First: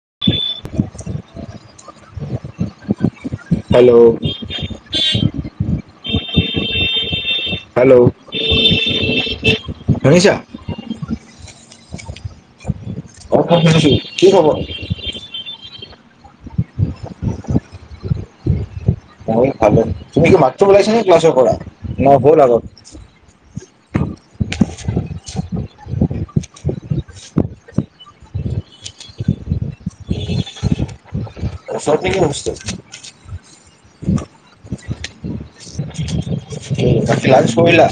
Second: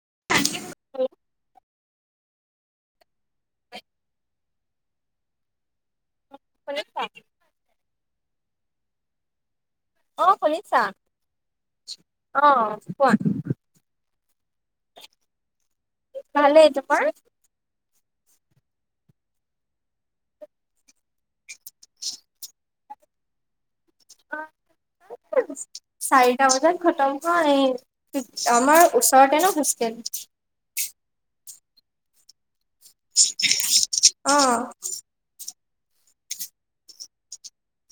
[inaudible] [inaudible] Hello. শুনিছা? Hello. শুনিছা অ'শুনিছা? অ' কোৱা অ'মই শুনিছোঁ। কি খবৰ? ভালেই, তোমাৰ? মোৰো ভালে। তুমি কি মাতটো ওলাইছ নে ক্লাছৰ পৰা। না হ'ল আগত। চাৰিটা বজাত খটম হয়। এই আমাৰ ওচৰতে ন হোষ্টেল। ওচৰত নেকি হোষ্টেল? অহ'। [unintelligible] বাকী লাঞ্চ কৰিলা?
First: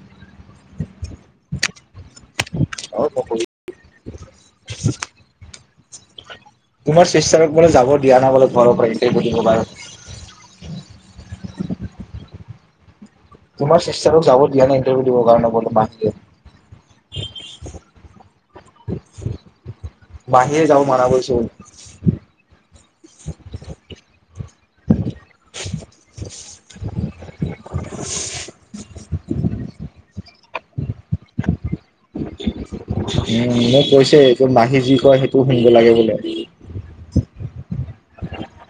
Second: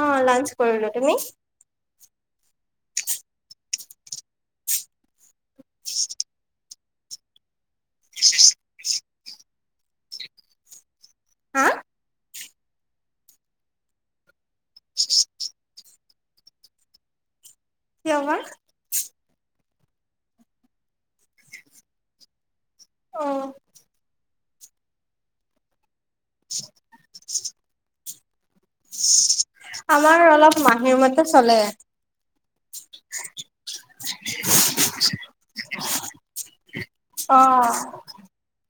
অ লাঞ্চ কৰিলো। তুমি? অ মই কৰিলো [unintelligible] তোমাৰ স্বে্ছাৰ বোলে যাব দিয়া নাই বোলে। খুৱাব পাৰি এইবুলি কবা হা'। তোমাৰ চিষ্টাৰক যাবত দিয়া নাই ইণ্টাৰভিউ দিব কাৰণে [unintelligible] কিয়বা? মাহিৰে যাব মানা কৰিছে অহ'। [unintelligible] [unintelligible] আমাৰ অলপ মাহীৰ মতে চলে। উম', মই কৈছেই তোৰ মাহী যি কয় সেইটোও শুনিব লাগে বুলে। অ [unintelligible]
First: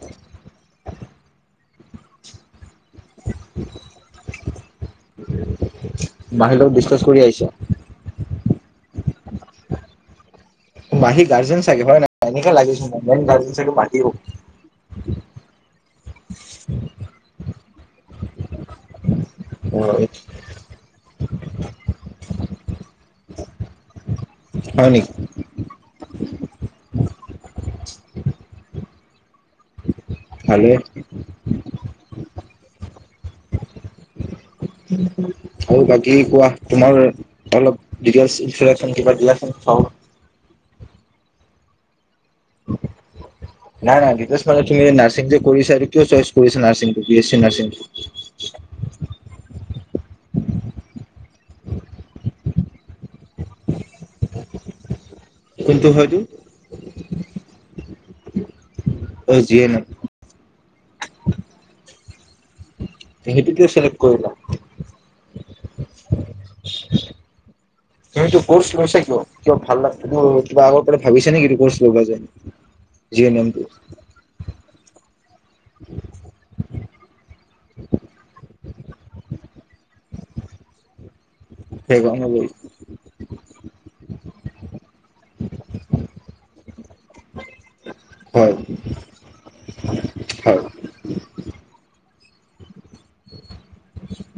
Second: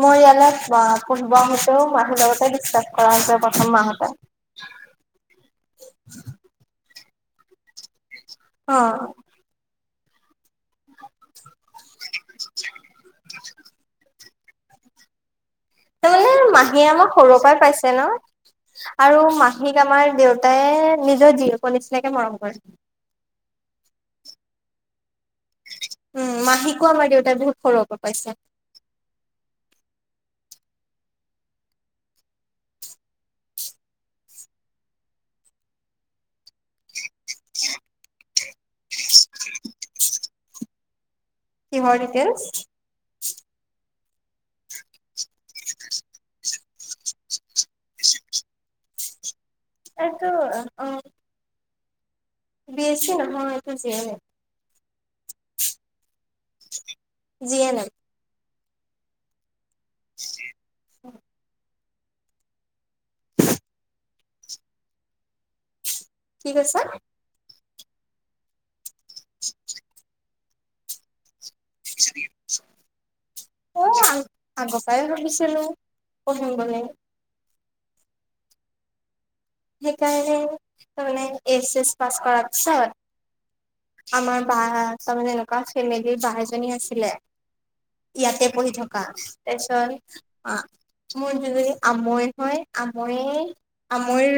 মই ইয়ালৈ আহ পঢ়িব আহোঁতে মাহীৰ লগতে ডিচকাচ কৰা হৈছে প্ৰথম মা হঁতে। বাহিৰৰ বিশ তচ কৰি আহিছা অ'। মাহী গাৰ্জেন চাগে, হয় নাই। এনেকে লাগে মেইন গাৰ্জেন পতিব তাৰমানে মাহীয়ে আমাক সৰুৰ পৰাই পাইছে ন আৰু মাহীক আমাৰ দেউতাই নিজৰ জীয়েকৰ নিচিনাকে মৰম কৰে। হয় নেকি উম মাহি কোৱা আমাৰ দে বহুত সৰু পৰা পাইছে ভালে। আৰু বাকী কোৱা তোমাৰ অলপ ইলন কিবা দিয়াচোন চ [unintelligible] কিহৰ? ইলচ [unintelligible] নাই নাই ডিতেলছ মানে তুমি নাৰ্ছিং যে কৰিছা কিয় চইচ কৰিছা নাৰ্ছিংটো বি এছ চি নাৰ্ছিং? সেটো অ বি এছি নহয় এটো জিএনেম । কোনটো হয়তো। G N M. অ জিয়ে নেম । জি সেইটো কিয় চিলেক্ট কৰিলা? কি কৈছা? তুমিটো কৌচ লৈছা। কিয়? কিয় ভাল লাগে ক আগৰ পৰা ভাবিছা নেকি তুমি? চাজাৰ যি এনেমটো [unintelligible] আগ পাই ভাবিছো। ছিলো । পঢ়িম বুলি। সেইকাৰণে ত এছ এছ পাছ সেইকাৰণে কৰা হয় পিছত আমাৰ বা তাৰমানে এনেকুৱা ফেমিলিৰ বা এজনী আছিলে। ইয়াতে হয় পঢ়ি থকা। তাৰপিছত মোৰ যি জনী আমই হয় আমই আমইৰ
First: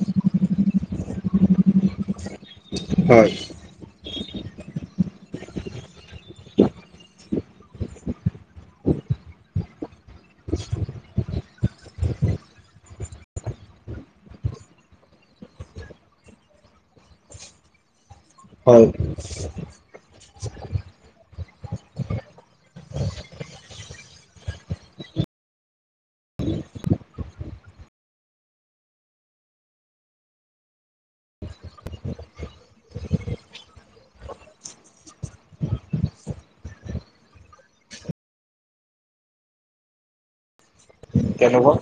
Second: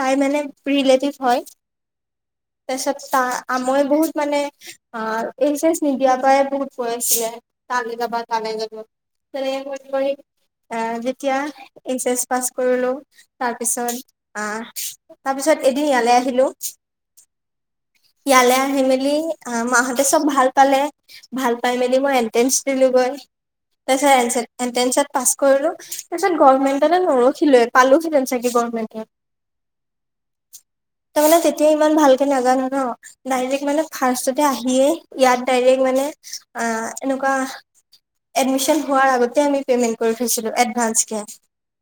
তাই মানে ৰিলেটিভ হয়। তাৰপিছত তা হয় আমৈ বহুত মানে আহ এইচ নিদিয়াৰ পৰাই বহুত কৈ আছিলে। তালৈ যাবা তালৈ যাবা, তেনেকে এ যেতিয়া এইচ এছ পাছ কৰিলো। তাৰ পিছত, আহ তাৰপিছত এদিন ইয়ালৈ আহিলো। ইয়ালে আহি হয় মেলি মাহঁতে চব ভাল পালে। ভাল পাই মেলি মই এন্ট্ৰেন্ঞ্চ দিলোগৈ। তাৰপিছত এ এনটেন্তচত পাছ কৰিলো। তাৰিছত গভমেণ্ট এ নৰোখিলোৱে পালোহেটেন । চাগে গভমেন্টত তাৰমানে তেতিয়া ইমান ভালকে নাজানো ন। মানে ফাৰ্ষ্টততে আহিয়ে ইায়াত দাৰেক্ট মানে অ এনেকুৱা এডমিচন হোৱাৰ আগতে আমি পেমেণ্ট কৰি থৈছিলো । এডভান্সকে। কেনেকুৱা?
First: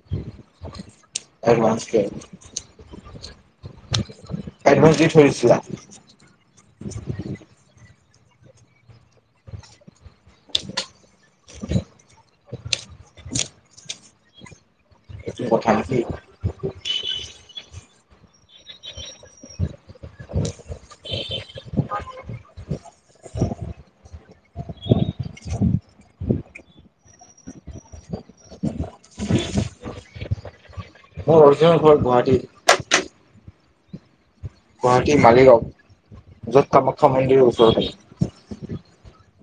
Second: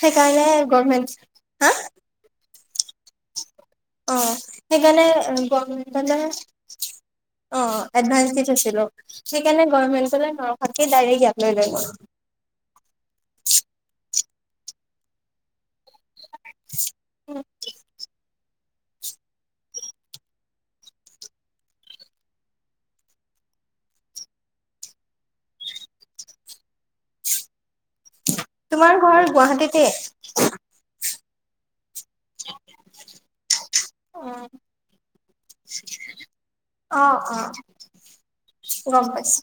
সেইকাৰণে গভমেন্ট, হা? এডভান্স কেয়াৰ [inaudible] অ, এডভান্স দি সেইকাৰণে থৈ অ দিছিলা । এডভান্স দি থৈছিলো । সেইকাৰণে গৰ্ভমেন্ট [unintelligible] ডাইৰেক্ট ইয়াত লৈ লয় মই এইটো কথা নেকি? উম। [inaudible] তোমাৰ ঘৰ গুৱাহাটীতে? [inaudible] মোৰ অৰিজিনেল ঘৰ গুৱাহাটীত। গুৱাহাটীৰ মালিগাঁও। য'ত অ অ কামাখ্যা মন্দিৰৰ ওচৰতে। গম পাইছো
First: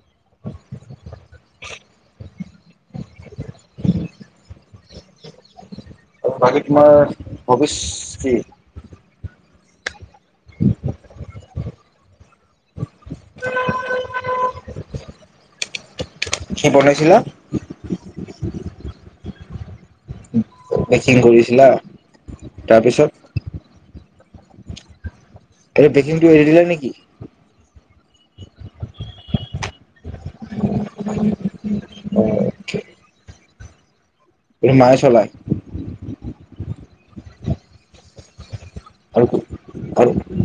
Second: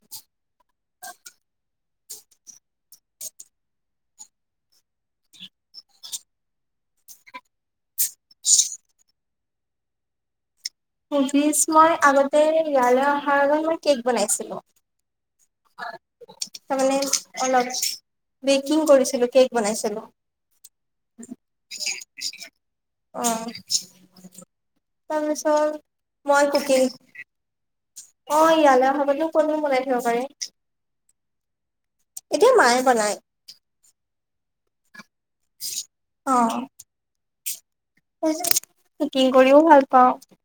আৰু বাকী তোমাৰ ভৱিষ্য [unintelligible] [inaudible] [unintelligible] মই আগতে, ইয়ালৈ অহাৰ আগত মই কেক বনাইছিলো । হয় কি । এনে বনাইছিলা? অলপ । বেকিং কৰিছিলো, কেক বনাইছিলোঁ । বেকিং কৰিছিলা । তাৰপিছত? তাৰপাছত, এই বেকিংটো এৰি মই দিলা কুকিং নেকি? অ' ইয়ালৈ অহাৰ পৰানো ক'তনো বনাই থব পাৰে? এতিয়া মায়ে বনায় । ত' মায়ে চলায়? অ' । [unintelligible] আৰু কুকিং কৰিও ভাল আৰু পাওঁ ।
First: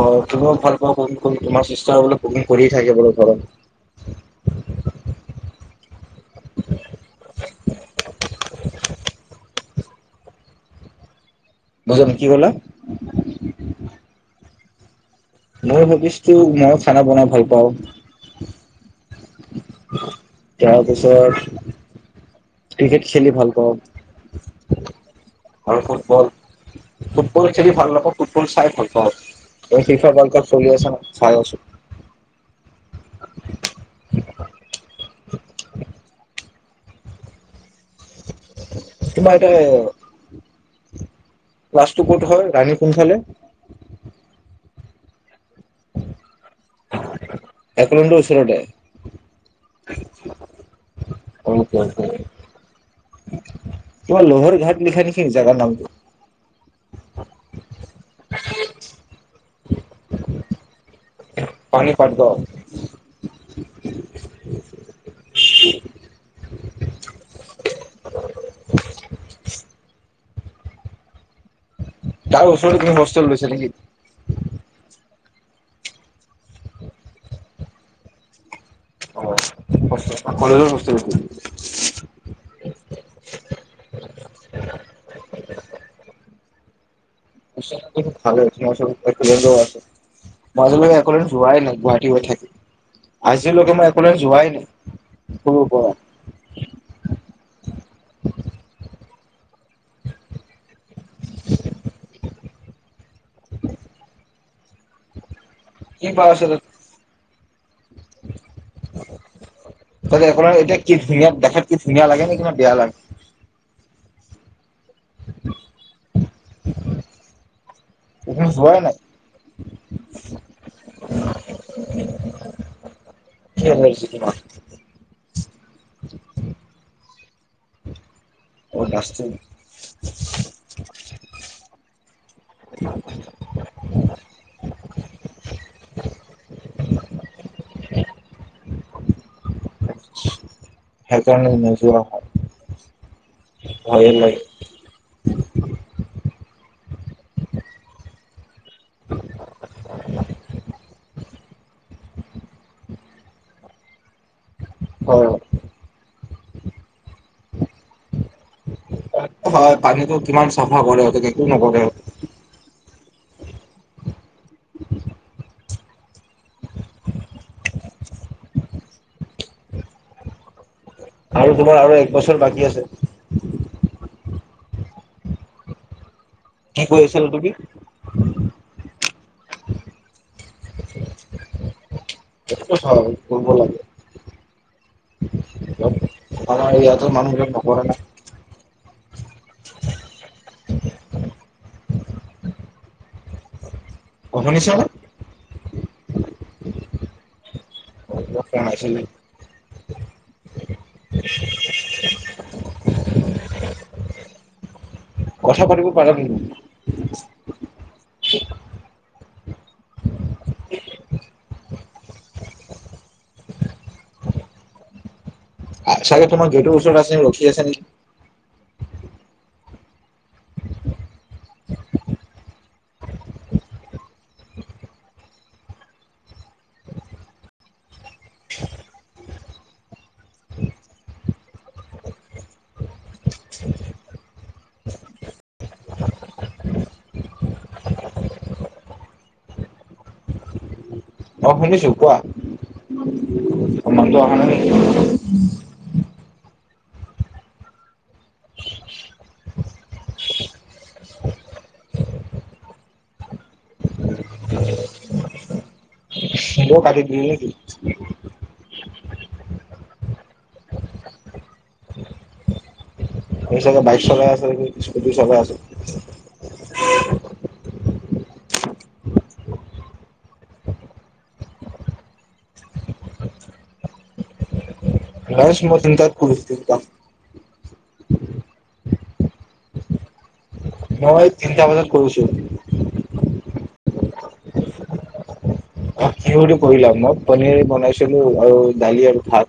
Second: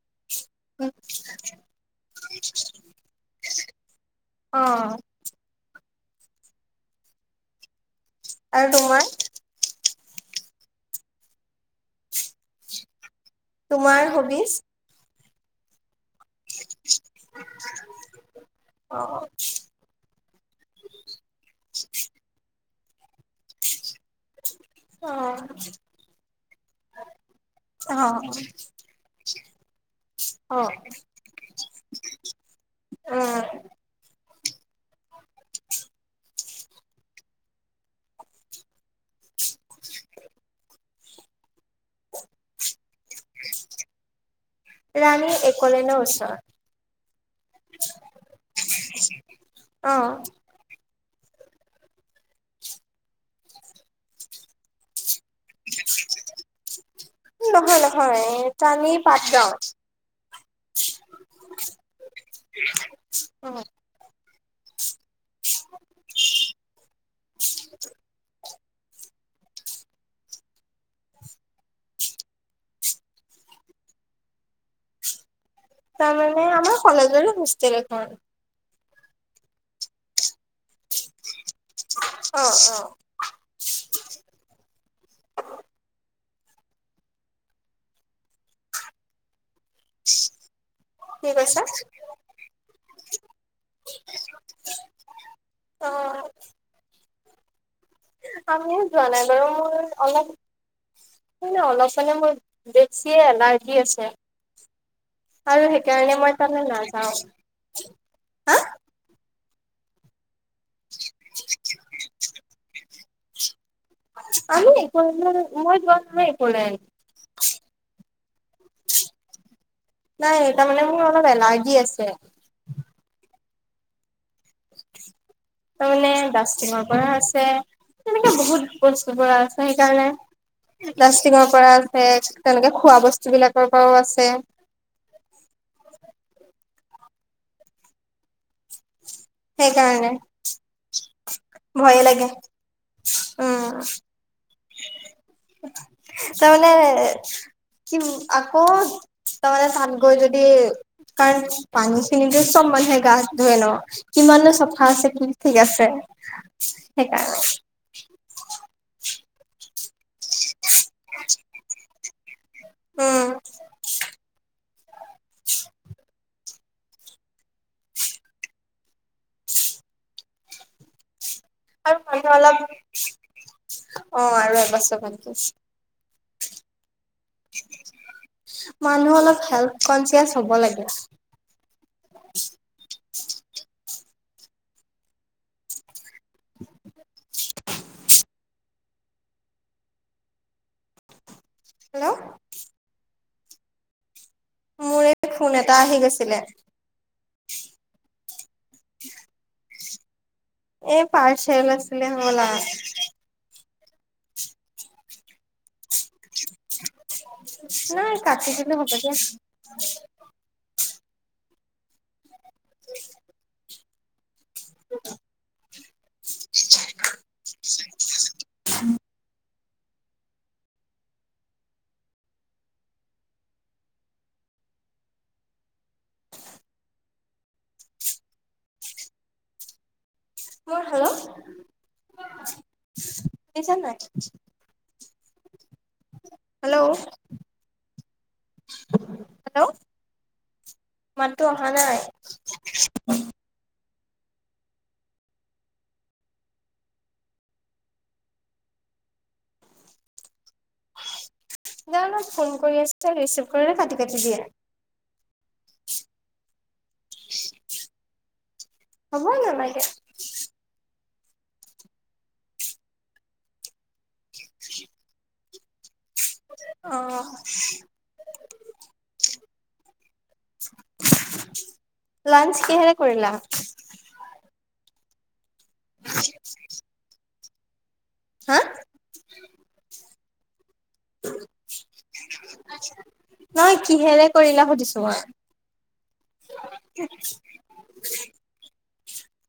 অ' তুমিও ভাল পোৱা কুকিং কৰি, তোমাৰ চিষ্টাৰো বোলে কুকিং কৰিয়ে থাকে বোলে অ ঘৰত । আৰু তোমাৰ? বুজাম, কি ক'লা? তোমাৰ হবিচ? মোৰ হবিছ মই খানা বনাই ভাল পাওঁ । অ তাৰপিছত, ক্ৰিকেট খেলি ভাল পাওঁ । [inaudible] আৰু ফুটবল, ফুটবল খেলি ভাল অ নাপাওঁ, ফুটবল চাই ভাল পাওঁ। এই ফিফা ৱৰ্ল্ডকাপ অ চলি আছে, চাই আছোঁ। অ'। তোমাৰ এটা, ক্লাছ ক'ত হয় ৰাণী? কোনফালে? [unintelligible] ৰানী এক। ক'লে ন ওচৰত, একলেণ্ডৰ ওচৰতে? অ'! [inaudible] তোমাৰ লোহাৰ ঘাট লিখা নেকি জোগাৰ নামটো। নহয়! নহয়! তানি পাটগাঁও। পানী পাটগাঁও? উম! [unintelligible] তাৰ ওচৰতে তুমি হোষ্টেল লৈছা নেকি? তাৰমানে আমাৰ কলজৰে হোষ্টেল এখন। অ' কলেজৰ হোষ্টেল নেকি। অ অ [unintelligible] মাজলৈকে একেবাৰে যোৱাই নাই, কি কৈছা গুৱাহাটী হৈ থাকিল।‌ আজিলৈকে মই একেবাৰে যোৱাই নাই সৰুৰে অ পৰা আমিও [unintelligible] অলপ ন, অলপ মানে মোৰ, বেছিয়ে এলাৰ্জি আছে, আৰু সেইকাৰণে মই তালে নাযাওঁ। [unintelligible] তাকে। আপোনাৰ এতিয়া কি ধুনীয়া, দেখাত কি ধুনীয়া লাগে নে কিবা বেয়া লাগে? আমি [inaudible] মই যোৱা নাই কলেজ, তুমি যোৱাই নাই নাই তাৰমানানে মোৰ অলপ এলাৰ্জি আছে। [unintelligible] তাৰ মানে ডাষ্টিঙৰ পৰা আছে মানে বহুত অ' বস্তুৰ ডাষ্টিং পৰা আছে, সেইকাৰণে। প্লাষ্টিঙৰ পৰা আছে, তেনেকে খোৱা বস্তু বিলাকৰ পৰাও আছে। সেইকাৰণে। সেইকাৰণে নোযোৱা ভয়ে লাগে হ'ল। [unintelligible] ভয়ে নাই। তাৰমানে কি আকৌ, তামানে তাত গৈ যদি, কাৰণ পানী খিনি তে চব মানুহে গা ধুৱে ন। কিমানো চফা আছে, কি হয় ঠিক আছে। সেইকাৰণে। হয়। পানীতো কিমান চাফা কৰে, সিহতে একো নাভাৱে। উম! [unintelligible] [inaudible] তোমাৰ আৰু এক মানে বছৰ অলপ, বাকী আছে অ' আৰু এবছৰ চৰ বাকী আছে [unintelligible] [unintelligible] মানুহ অলপ হেল্থ কনচিয়াচ হ'ব লাগে হয় কৰিব লাগে [unintelligible] আমাৰ ইয়াতো মানুহ নপঢ়া নে হেল্ল' অ শুনিছা নে মোৰ এই ফোন এটা আহি গৈছিলে কোৱা কিয় মাৰিছিলি এই পাৰছেল আছিলে হবলা কথা পাতিব পাৰা কিন্তু নাই কাটি দিলো হব দিয়া [unintelligible] [unintelligible] চাগে তোমাৰ গেটৰ ওচৰত আছে ৰখি আছে নেকি [unintelligible] [inaudible] মোৰ হেল্ল' শুনিছা নাই [inaudible] হেল্ল' হেল্ল' মাততো অ', অহা শুনিছো নাই কোৱা। মাতটো অহা নাই জানো ফোন কৰি আছে ৰিচিভ কৰিলে কাটি কাটি দিয়ে [unintelligible] মইও কাটি দিম নেকি হ'ব নালাগে হৈ চাগে বাইক চলাই আছে নেকি স্কুটি চলাই আছে অ লাঞ্চ কিহৰে কৰিলা লাঞ্চ মই তিনিটাত কৰিছোঁ তিনিটা হা মই তিনিটা বজাত কৰিছোঁ নহয় কিহেৰে কৰিলা সুধিছো মই অ কি বুলি কলা মই পনীৰ বনাইছিলো আৰু ডালি আৰু ভাত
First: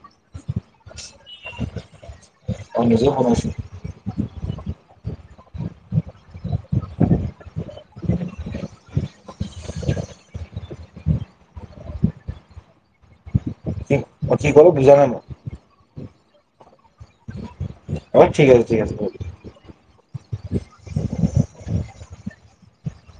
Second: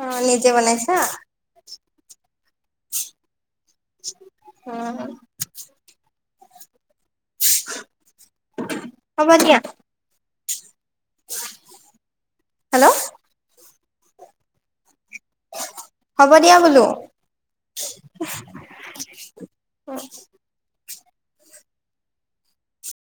অ নিজে বনাইছা অ', নিজে বনাইছো। উম [unintelligible] হ'ব দিয়া হেল্ল' কি অ কি কৰো বুজা নাই হ'ব দিয়া বোলো। অ', ঠিক আছে ঠিক আছে।